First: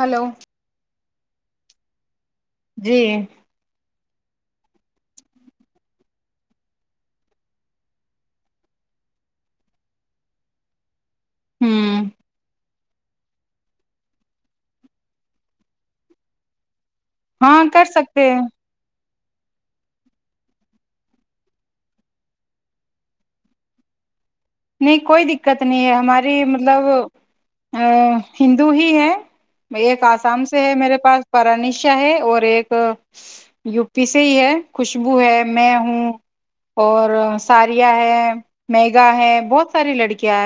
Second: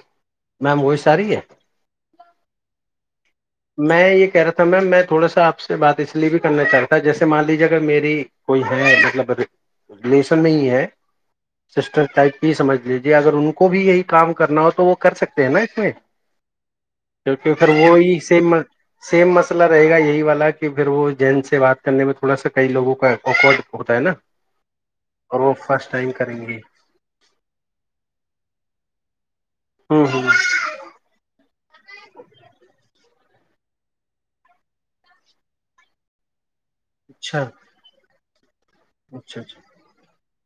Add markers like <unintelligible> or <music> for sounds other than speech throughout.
hello ma'am وہی sorry ہے جی میں یہ کہہ رہا تھا میم میں تھوڑا سا آپ سے بات اس لیے بھی کرنا چاہتا جیسے مان لیجیے اگر میری کوئی ہے مطلب ریلیشن میں ہی ہے ہوں سسٹر ٹایپ کی سمجھ لیجیے اگر ان کو بھی یہی کام کرنا ہو تو وہ کر سکتے ہیں نا اس میں کیونکہ ہاں پھر کر وہی سکتے ہیں سیم <inaudible> سیم مسئلہ رہے گا یہی والا کہ پھر وہ جین سے بات کرنے میں تھوڑا سا کئی لوگوں کا اکڈ ہوتا ہے نا نہیں کوئی اور وہ دقت نہیں فرسٹ ہے ٹائم ہماری کریں گے مطلب ا ہندو ہی ہے ایک ہ ہ آسام سے ہے میرے پاس پرانیش ش ہے اور ایک یو پی سے ہی ہے خوشبو ہے میں ہوں اور اچھا ساریا ہے میگا اچھا ہے اچھا بہت ساری لڑکیاں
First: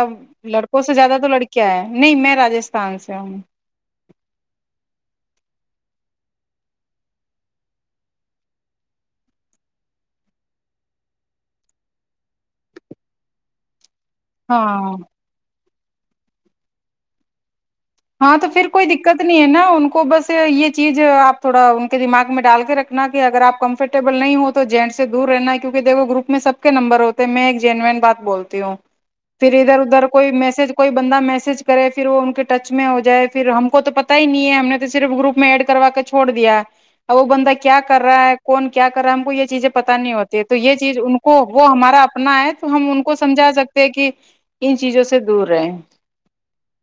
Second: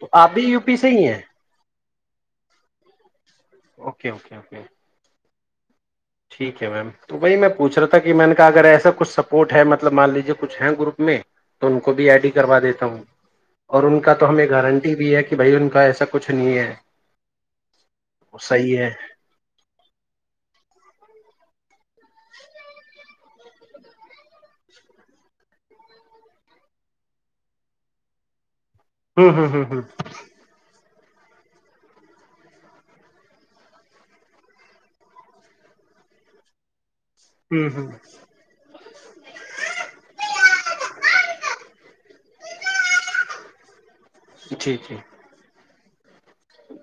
تو آپ بھی یو پی لڑکوں سے ہی زیادہ ہیں تو لڑکیاں ہیں نہیں میں راجستھان سے ہوں اوکے اوکے اوکے ٹھیک ہے میم تو وہی میں پوچھ رہا تھا کہ میں کا اگر ایسا کچھ سپورٹ ہے مطلب مان لیجیے کچھ ہے گروپ میں تو ان کو بھی ایڈ ہی کروا دیتا ہوں اور ان کو کا تو ہمیں گارنٹی ہاں بھی ہے کہ بھائی ان کا ایسا سا کچھ نہیں ہے ہاں تو پھر صحیح کوئی ہے دقت نہیں ہے نا ان کو بس یہ چیز آپ تھوڑا دماغ میں ڈال کے رکھنا اگر آپ کمفرٹیبل نہیں ہو تو جین سے دور رہنا ہے کیوںک دیکھو گروپ میں سب کے نمبر ہوتے میں ایک جینوین بات بولتی ہوں ہوں ہوں پھر ہوں ادھر ادھر کوئی میسج کوئی بندہ میسج کرے پھر وہ ان کے ٹچ میں ہو جائے پھر ہم کو تو پتا ہی نہیں ہے ہم نے تو صرف گروپ میں ایڈ کروا کے چھوڑ دیا اب وہ بندہ ہوں ہوں کیا ہوں کر رہا ہے کون کیا کر رہا ہے ہم کو یہ چیزیں پتہ نہیں ہوتی ہے تو یہ چیز ان کو وہ ہمارا کرنا ہے تو ہم ان کو سمجھا سکتے ہیں کہ <unintelligible> ان چیزوں سے دور رہے ہ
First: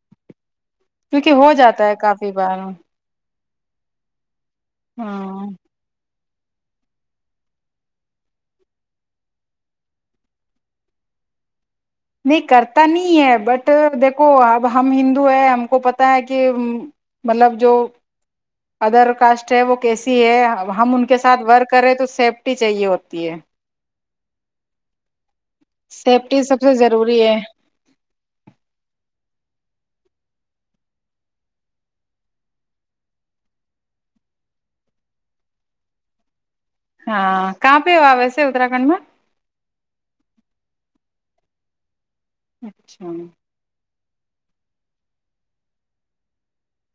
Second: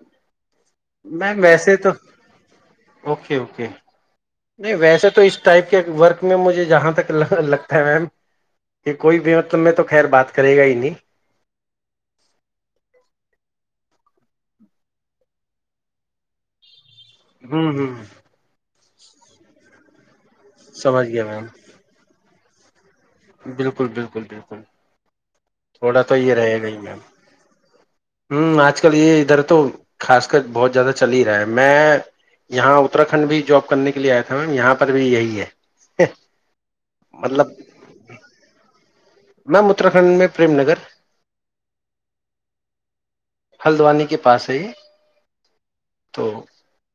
<inaudible> کیونکہ میم ہو ویسے جاتا تو ہے کافی بار اوکے اوکے نہیں ویسے تو اس ہاں ٹائپ کے ورک <unintelligible> مجھے جہاں تک لگتا ہے میم کہ کوئی بھی مطلب میں تو خیر بات کرے گا ہی نہیں <unintelligible> نہیں کرتا نہیں ہے اب بٹ دیکھو اب ہم ہندو ہے ہم کو پتا ہے کہ مطلب ہوں جو ہوں <unintelligible> ادر کاسٹ ہے وہ کسے س ہے ا ہم ان سمجھ کے گیا ساتھ میم ورک کریں تو سیف <unintelligible> ٹی چاہے <unintelligible> بالکل بالکل <unintelligible> بالکل دفر <unintelligible> تھوڑا تو یہ سیفٹی رہے سب گا سے ہی ضروری ہے نا آج کل یہ ادھر تو <unintelligible> ںخاص کر بہت زیادہ چل ہی رہا ہے میں یہا تر کھنڈ بھی جاب کرنے کے لیے آیا تھا مم یہاں پر بھی یہی ہے مطلب بہاں ک <unintelligible> اس اتر کنڈ میں <unintelligible> میم اتراکھنڈ میں پریم نگر <unintelligible> اچھا <unintelligible> ہلدوانی کے پاس ہے ہی تو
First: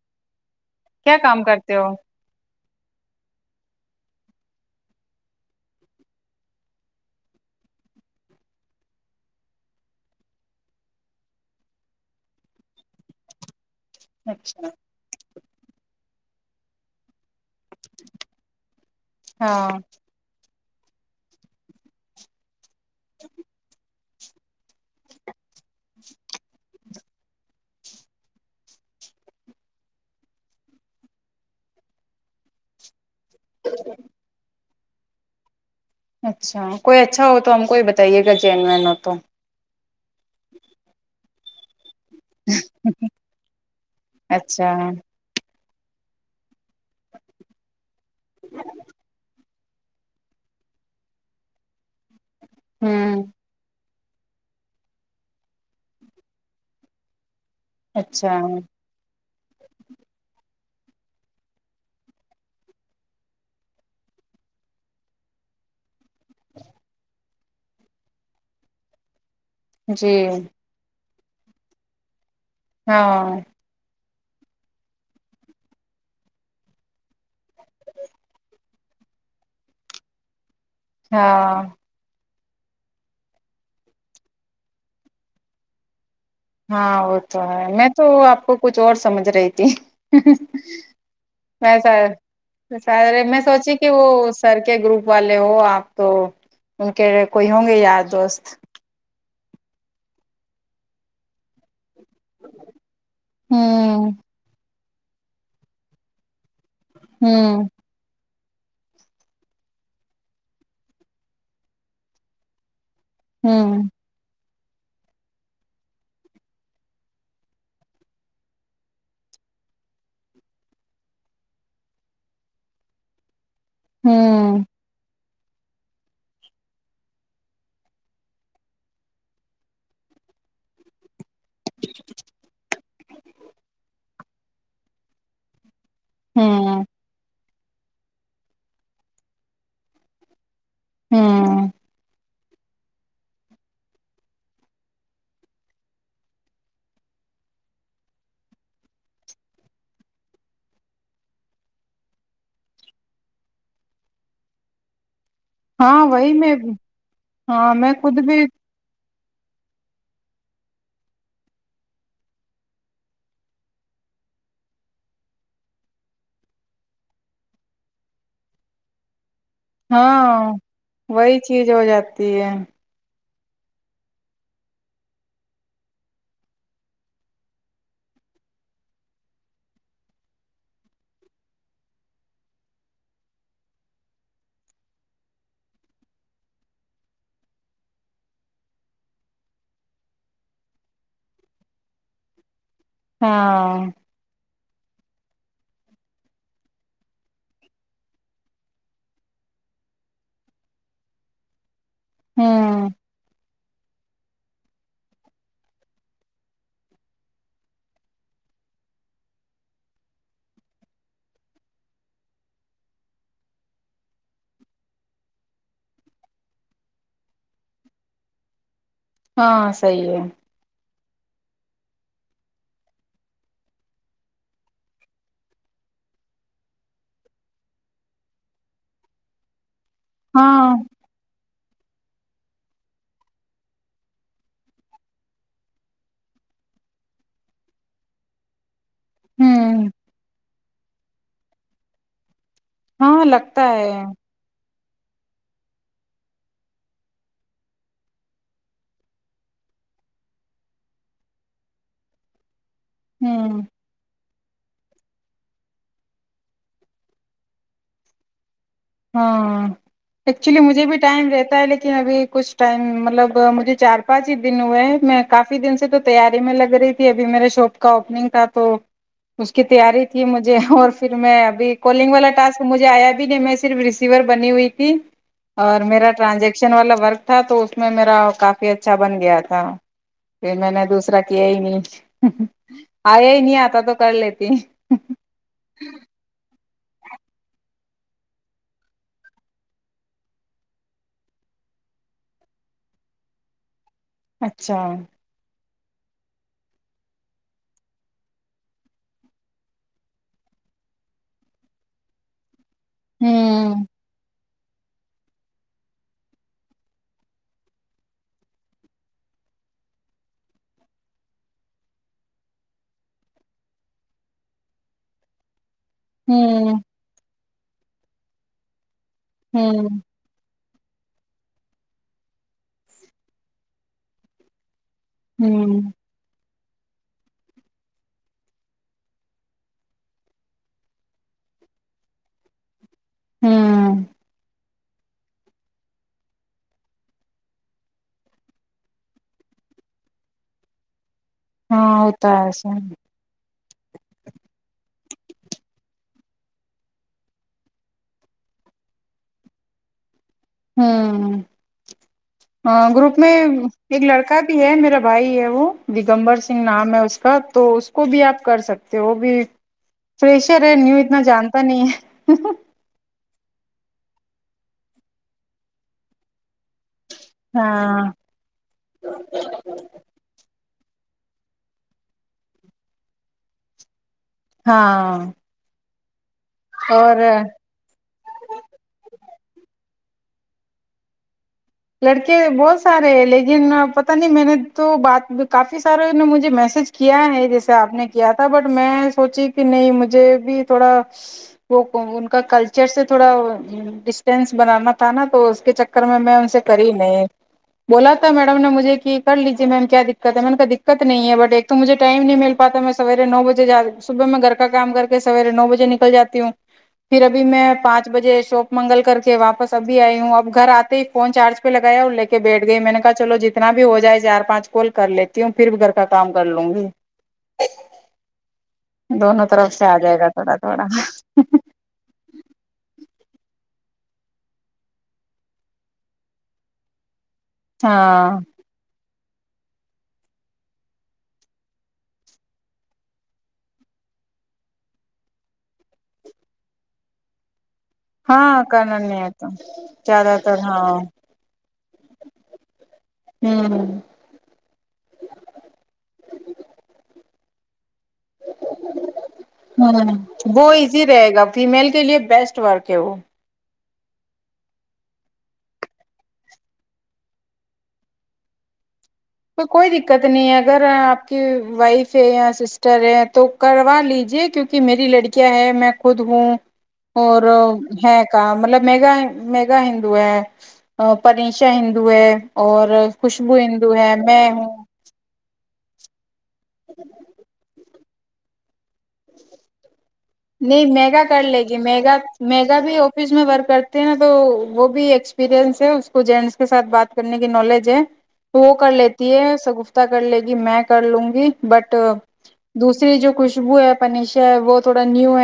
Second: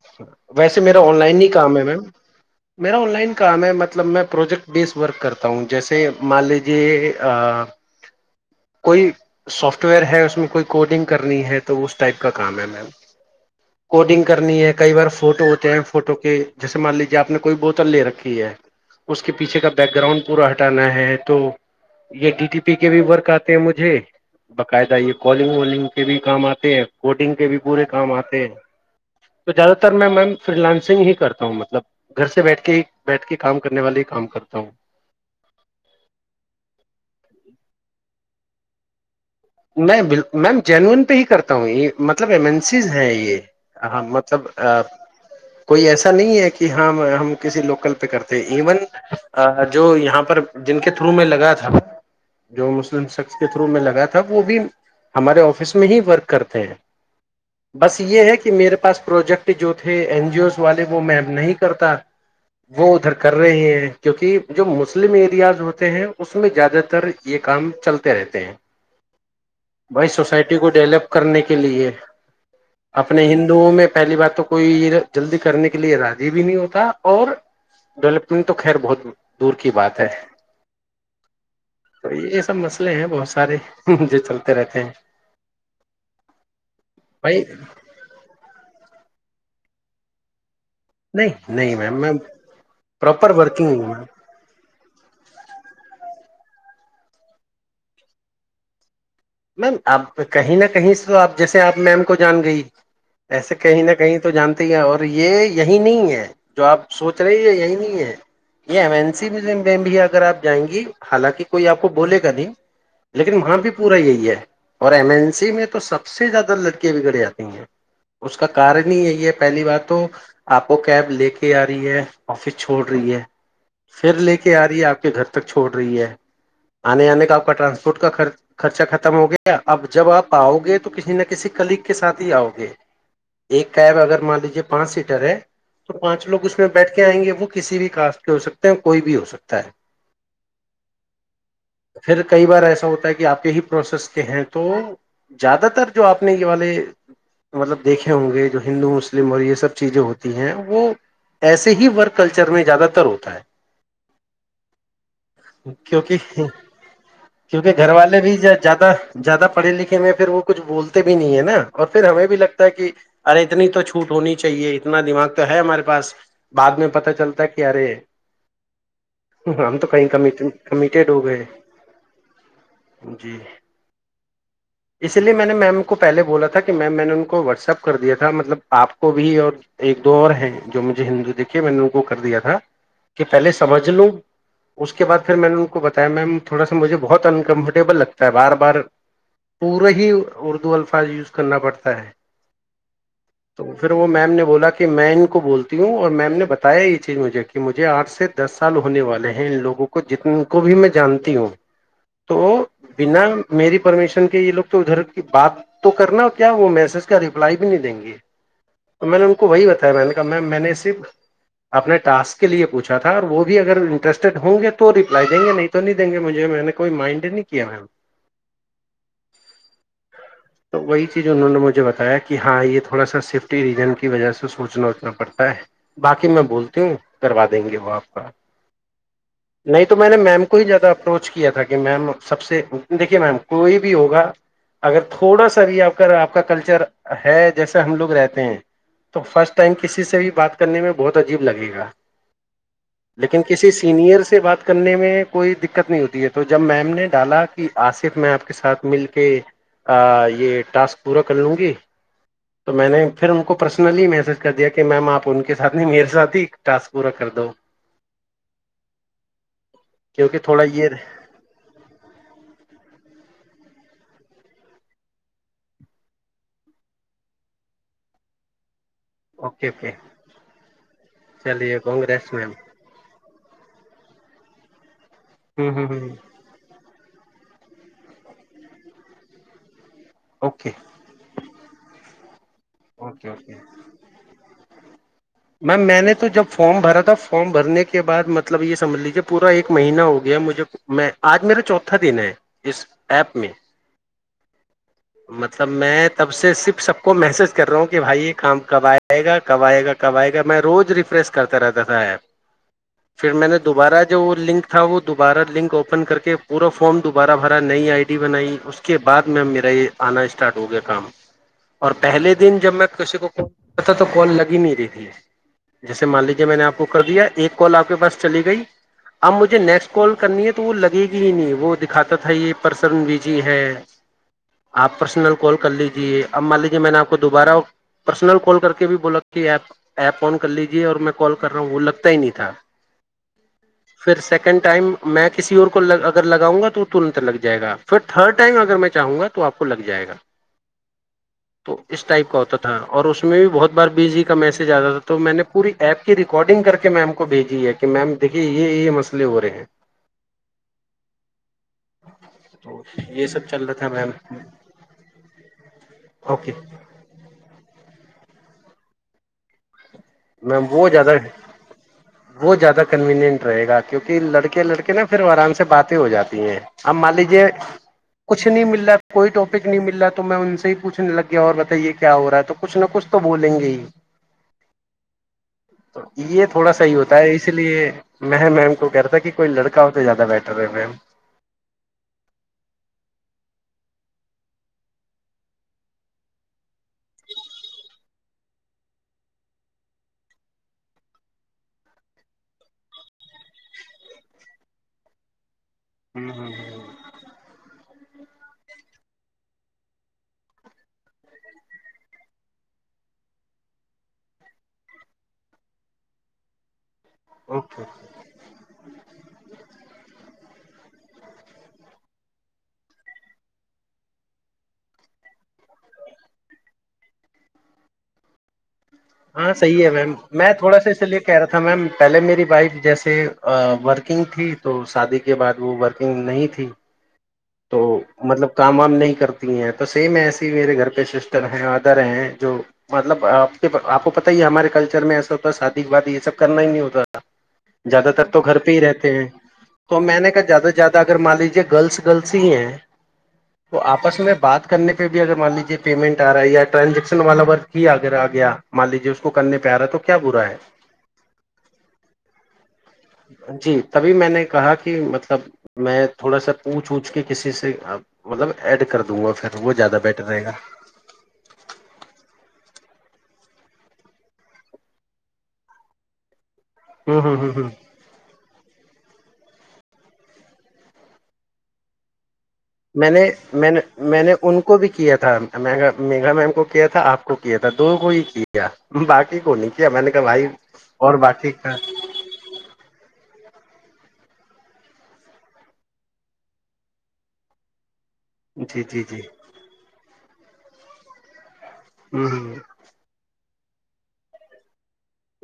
<unintelligible> ویسے میرا آن کیا لائن ہی کرتے کام ہے ہو میم میرا آن لائن کام ہے مطلب میں پروجیکٹ بیس ورک کرتا ہوں جیسے مان لیجیے <unintelligible> کوئی سافٹ ویئر ہے اس میں کوئی کوڈنگ کرنی ہے تو اس ٹائپ کا کام ہے میم <unintelligible> کوڈنگ کرنی اچھا ہے کئی بار فوٹو فوٹو کے جیسے مان لیجیے آپ نے کوئی بوتل لے رکھی ہے اس کے پیچھے کا ہاں بیک گراؤنڈ پورا ہٹ ٹانا ہے تو یہ ڈیٹی پی کے بھی ورک آتے ہیں مجھے باقاعدہ یہ کالنگ والنگ کے بھی کام آتے ہیں کوڈنگ کے بھی پورے کام آتے ہیں تو زیادہ تر میں مم فری لانسنگ ہی کرتا ہوں مطلب گھر سے بیٹھ کے ہی بیٹھ کے کام کرنے والے ہی کام کرتا ہوں <inaudible> <inaudible> اچھا کوئی اچھا ہو تو ہم کو ہی بتائیے گا چن میں ن تو میں ب میم جینون پہ ہی کرتا ہوں یہ مطلب ایمنسیز ہیں یہ ہاں مطلب اچھا کوئی ایسا نہیں ہے کہ ہم ہم کسی لوکل پہ کرتے ایون جو یہاں پر جن کے تھرو میں لگا تھا جو مسلم ہوں سخس کے تھرو میں لگیا تھا تب وہ بھی ہمارے آفس میں ہی ورک کرتے ہیں بس یہ ہے اچھا کہ میرے پاس پروجیکٹ جو تھے این جی اوز والے وہ میم نہیں کرتا وہ ادھر کر رہے ہیں کیونکہ جو مسلم ایریاز ہوتے ہیں اس میں زیادہ تر یہ کام چلتے رہتے ہیں بھائی جی سوسائٹی کو ڈیولپ کرنے کے لیے اپنے ہاں ہندوؤں میں پہلی بات تو کوئی جلدی کرنے کے لیے راضی بھی نہیں ہوتا اور ڈیولپمنٹ تو خیر بہت دور کی بات ہے ہاں تو یہ سب مسئلے ہیں بہت سارے جو چلتے رہتے ہیں ہاں وہ تو بھائی ہے میں تو آپ کو کچھ اور سمجھ رہی تھی نہیں نہیں میم میں وسارے پراپر میں ورکنگ سوچی ہوں کہ میم وہ سر کے گروپ والے ہو آپ تو ان کے کوئی ہوں گے یار دوست میم آپ کہیں نہ کہیں آپ جیسے آپ میم کو جان گئی ایسے کہیں نہ ہوں کہیں تو جانتے ہی اور یہ یہی نہیں ہے جو آپ سوچ رہی ہیں ہوں یہی نہیں ہے یہ ایمین س مزم میں بھی اگر آپ جائیں گی حالانکہ کوئی آپ کو بولے گا نہیں لیکن وہاں بھی ہوں پورا یہی اور ایمرجنسی میں تو سب سے زیادہ لڑکیاں بگڑ جاتی ہیں اس کا کارن ہی یہی ہے پہلی بات تو آپ کو کیب لے کے آ رہی ہے آفس چھوڑ رہی ہے پھر لے کے ہوں آ رہی ہے آپ کے گھر ک چھوڑ رہی ہے آنے آنے کا آپ کا ٹانسپورٹ کا خرچہ خرم ہو گیا اب جب آپ آاؤ گے تو کسی نے کسی کلیگ کے ساتھ ہی آؤ گے ایک کیب اگر مان یے پانچ سیٹر تو پانچ لو اس میں ہوں بیٹھ کے آئیں گے وہ کسی بھی کاسٹ کے ہو سکتے ہیں کوئی بھی ہو سکتا ہے ہوں پھر کئی بار ایسا ہوتا کہ آپ کے ہی پروسیس کے ہیں تو زیادہ تر جو آپ نے یہ والے مطلب دیکھے ہوں گے جو ہندو مسلم اور یہ سب چیزیں ہوتی ہیں وہ ایسے ہی ورک کلچر میں زیادہ تر ہوتا ہے ہاں کیونکہ وہی میں کیونکہ ہاں گھر میں والے خود بھی ج زیادہ پڑھے لکھے میں پھر وہ کچھ بولتے بھی نہیں ہے نا اور پھر ہمیں بھی لگتا ہے کہ ارے اتنی تو چھوٹ ہونی چاہیے اتنا دماغ تو ہے ہمارے پاس بعد میں پت چلتا ہے کہ ارے ہم تو کہیں ہاں کمیٹیڈ ہو وہی گئے چیز ہو جاتی ہے جی اسی لیے میں نے میم کو پہلے بولا تھا کہ میم میں نے ان کو واٹسپ کر دیا تھا مطلب آپ کو بھی اور ایک دو اور ہیں جو مجھے ہندو دیکھے میں نے ان کو کر دیا تھا کہ پہلے سمجھ لوں اس کے بعد پھر میں نے ان کو بتایا میم تھوڑا سا مجھے بہت انکمفرٹیبل لگتا بار بار پورا ہی اردو الفاظ یوز کرنا پڑتا ہے تو ہاں پھر وہ میم نے بولا کہ کہ میں ان کو بولتی ہوں اور میم نے بتایا یہ چیز مجھے کہ مجھے آٹھ سے دس سال ہونے والے ہیں ان لوگوں کو جتن کو بھی میں جانتی ہوں تو ہوں بنا میری پرمیشن کے یہ لوگ تو ادھر کی بات تو کرنا ہو کیا وہ میسج کا رپلائی بھی نہیں دیں گے میں نے ان کو وہی بتایا میں نے کہا م میں نے صرف اپنے ٹسک کے لیے پوچھا تھا اور وہ بھی اگر انٹرسٹیڈ ہوں گے تو رپلائی دیں گے نہیں تو نہیں دیں گے مجھے میں نے کوئی مائنڈ نہیں کیا مم ہاں صی ہے وہی چیز انہوں نے مجھے بتایا کہ ہاں یہ تھوڑا سا سیفٹی ریجن کی وجہ سے سوچنا اوچنا پڑتا ہے باقی میں بولتی ہوں کروا دیں گے وہ آپ کا نہیں تو میں نے میم کو ہی ہاں زیادہ اپروچ کیا تھا ج میم سب سے دیکھیے میم کوئی بھی ہوگا اگر تھوڑا سا بھی آپ کا آپ کا کلچر ہے جیسے ہم لوگ رہتے ہیں تو فرسٹ ٹائم ہوں کسی سے بھی بات کرنے میں بہت عجیب لگے گا ہاں لیکن لگتا کسی ہے سینئر سے بات کر کرنے میں کوئی دقت نہیں ہوتی ہے تو جب میم نے ڈالا کہ آصف میں آپ کے ساتھ مل کے یہ ٹاسک پورا کر لوں گی تو میں نے پھر ان کو ہوں پرسنلی میسج کر دیا کہ میم آپ ان کے ساتھ نہیں میرے ساتھ ہی ٹسک پورا کر دو ہاں کیونکہ ایکچولی تھوڑا مجھے یہ بھی ٹائم رہتا ہے لیکن ابھی کچھ ٹائم مطلب مجھے چار پانچ ہی دن ہوئے ہیں میں کافی دن سے تو تیاری میں لگ رہی تھی ابھی میرے شاپ کا اوپنگ تھا تو اس کی اوکے اوکے تیاری تھی مجھے اور پھر میں ابھی چلیے کالنگ والا کانگریس میم ٹسک مجھے آیا بھی نہیں میں رسیور بنی ہوئی تھی ہ اور ہ میرا ٹرانزیکشن والا بر تھا تو اس میں میرا کافی اچھا بن گیا تھا پھر میں اوکے نے دوسرا کیا ہی نہیں اوکے آیا ہی اوکے نہیں آتا تو کر لیتی میم میں نے تو جب فارم بھرا تھا فارم بھرنے کے بعد مطلب یہ سمجھ لیجیے پورا ایک مہینہ ہو گیا مجھے میں آج میرا چوتھا دن ہے اس ایپ میں اچھا سب میں تب سے صرف سب کو میسج کر رہا ہوں کہ بھائی یہ کام کب آئے گا کب آئے گا کئے گا میں روز ریفریش کرتا رہتا تھا پھر میں نے ہوں دوبارہ جو وہ لنک تھا وہ دوبارہ لنک اوپن کر کے پورا فارم دوبارہ بھرا نئی آئی ڈی بنائی اس کے بعد میں میرا یہ آنا اسٹارٹ ہو گیا کام اور پہلے دن جب میں کسی کو کال کرتا تھا تو کال لگی نہیں رہی جی جیسے مان لیجیے میں نے آپ کو کر دیا ایک کال آپ کے پاس چلی گئی اب مجھے نیکسٹ ہوں کال کرنی ہے تو تو لگے گی ہی نہیں وہ دکھاتا تھا یہ پرسن بی جی ہے آپ پرسنل کال کر ہوں لیجیے اب مالک جی میں نے آپ کو دوبارہ پرسنل کال کر کے بھی بولا کی ایپ ایپ آن کر لیجے اور میں کال کر رہا ہوں وہ لگتا ہی نہیں تھا ہوں پھر سیکنڈ ٹائم میں کسی اور کو اگر لگؤں گا تو ترنت لگ جائے گا پھر تھرڈ ٹائم اگر میں چاہوں گا تو آپ کو لگ جائے گا تو ہاں اس ٹائپ کا ہے ہوتا تھا ایسا اور اس میں بھی بہت بار بیز کا میس زیادہ تھا تو میں نے پوری ایپ کی ریکارڈنگ کر کے میم کو بھیجی ہے کہ میم دیکھیے یہ یہ مسئلے ہو رہے ہیں ہوں ہ تو گروپ یہ میں سب چل رہا تھا ایک میم لڑکا بھی ہے میرا بھائی ہے وہ دگمبر اوکے سنگھ نام ہے اس کا تو اس کو بھی آپ کر سکتے تو وہ بھی فریشر میم ہے وہت نیو زیادہ اتنا جانتا نہیں ہے بہت زیادہ کنویننٹ رہے گا کیونکہ لڑکے لڑکے نا پھر آرام سے باتیں ہو جاتی ہیں اب مان لیجیے ہاں کچھ نہیں مل رہ کوئی ٹاپک نہیں مل رہا تو میں ان سے پوچھنے لگے اور بتائیے کیا ہو رہا ہے تو کچ نہ کچھ تو بولیں گے ہی ہاں تو یہ تھوڑا سحیح ہوتا اور ہے اس لیے میں میم کو کہ رہتا کہ کوئی لڑکا ہو زیادہ بیہٹر ہے فم لڑکے بہت سارے ہیں لیکن پت نہیں میں نے تو بات کافی سارے نے مجھے میسج کیا ہے جیسے آپ نے کیا تھا بٹ میں سوچی کہ نہیں مجھے بھی تھوڑا وہ ان کا کلچر سے تھوڑا ڈسٹینس بنانا تھا نا تو چکر میں ان سے نہیں بولا تھا میڈم نے مجھے کہ کر لیجے میم کیا دقت ہے م کا دقت نہیں ہے بٹ ایک تو مجھے ٹائم نہیں مل پاتا میں سویرے نو بجے صبح میں گھر کا کام کر کے سویرے نو بجے نکل جاتی ہوں پھر ابھی میں اوکے پانچ بجے شاپ منگل کر کے واپس ابھی آئی ہوں اب گھر آتے ہی فون چارج پہ لگایا اور لے کے بیٹھ گئی میں نے کہا چلو جتنا بھی ہو جائے چار پانچ کال کر لیتی ہوں پھر گھر کا کام کرلوں گی دونوں ہاں طرف صحیح سے ہے آ جائے گا تھوڑا تھوڑا میم ورکنگ تھی تو شادی کے بعد وہ ورکنگ نہیں تھی تو ہاں مطلب کام وام نہیں کرت تو سیم ایسے میرے گھر پہ سسٹر ہیں مدر ہیں جو مطلب آپ کے آپ کو پتا ہی ہے ہمارے کلچر میں ایسا ہوتا ہے شادی کے بعد یہ سب کرنا ہی نہیں ہوتا زیادہ تر تو گھر ہاں پہ ہی کرنا رہتے نہیں ہیں آتا تو میں نے کہا تر زیادہ سے ہاں زیادہ ہوں اگر مان لیجیے گرلس گرلس ہی ہیں تو آپس میں بات کرنے پہ بھی اگر مان لیجیے پیمنٹ آ رہا ہے یا ٹرانزیکشن والا ور آ رہا ہے تو کیا برا ہے وہ ایزی رہے گا فیمیل کے لیے بیسٹ ورک ہے وہ جی تبھی میں نے کہا کہ مطلب میں تھوڑا سا پوچھ ووچھ کے کسی سے مطلب ایڈ کر دوں گا پھر تو وہ کوئی زیادہ بیٹر دقت رہے نہیں گا ہے اگر آپ کی وائف ہے یا سسٹ رے تو کروا لیجے کیونکہ میری لڑکیاں ہے میں خود ہوں ہوں ہوں اور ہوں ہوں ہے کام مطلب میگا میگا ہندو ہے پرینشا ہندو ہے اور میں نے خوشبو میں نے ہندو ہے میں نے ان ہوں کو بھی کیا تھا میگا میگا میم کو کو کیا تھا آپ کو کیا تھا دو کو ہی کی کیا باقی کو نہیں کیا میں نے کہا بھائی نہیں اور میگا کر باقی لے کا گی میگا میگا بھی آفس میں ورک کرتی ہے نا تو وہ بھی ایکسپیرئنس ہے اس کو جینٹس کے ساتھ بات کرنے کی نالج ہے تو وہ جی جی جی کرلیتی ہے شگفتا کرلے گی میں کرلوں گی بٹ ہ ہ دوسری جو خوش خوشبو ہے پنیشا ہے وہ تھو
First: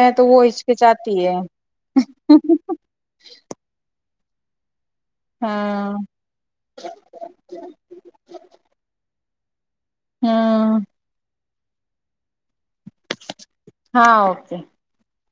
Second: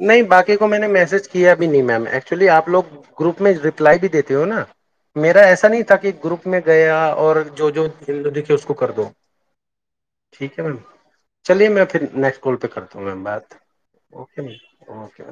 نہیں باقی کو میں نے میسج کیا بھی نہیں میم ایکچولی آپ لوگ گروپ میں ریپلائی بھی دیتے تے ہونا میرا ایسا نہیں تھا ہاں کہ گروپ میں گیا اور جو جو دیکھے اس کو کردو ٹھیک ہے میم ہوں چلیے میں پھر نیکسٹ کال پہ کر تا ہوں میں بات اوکے اوکے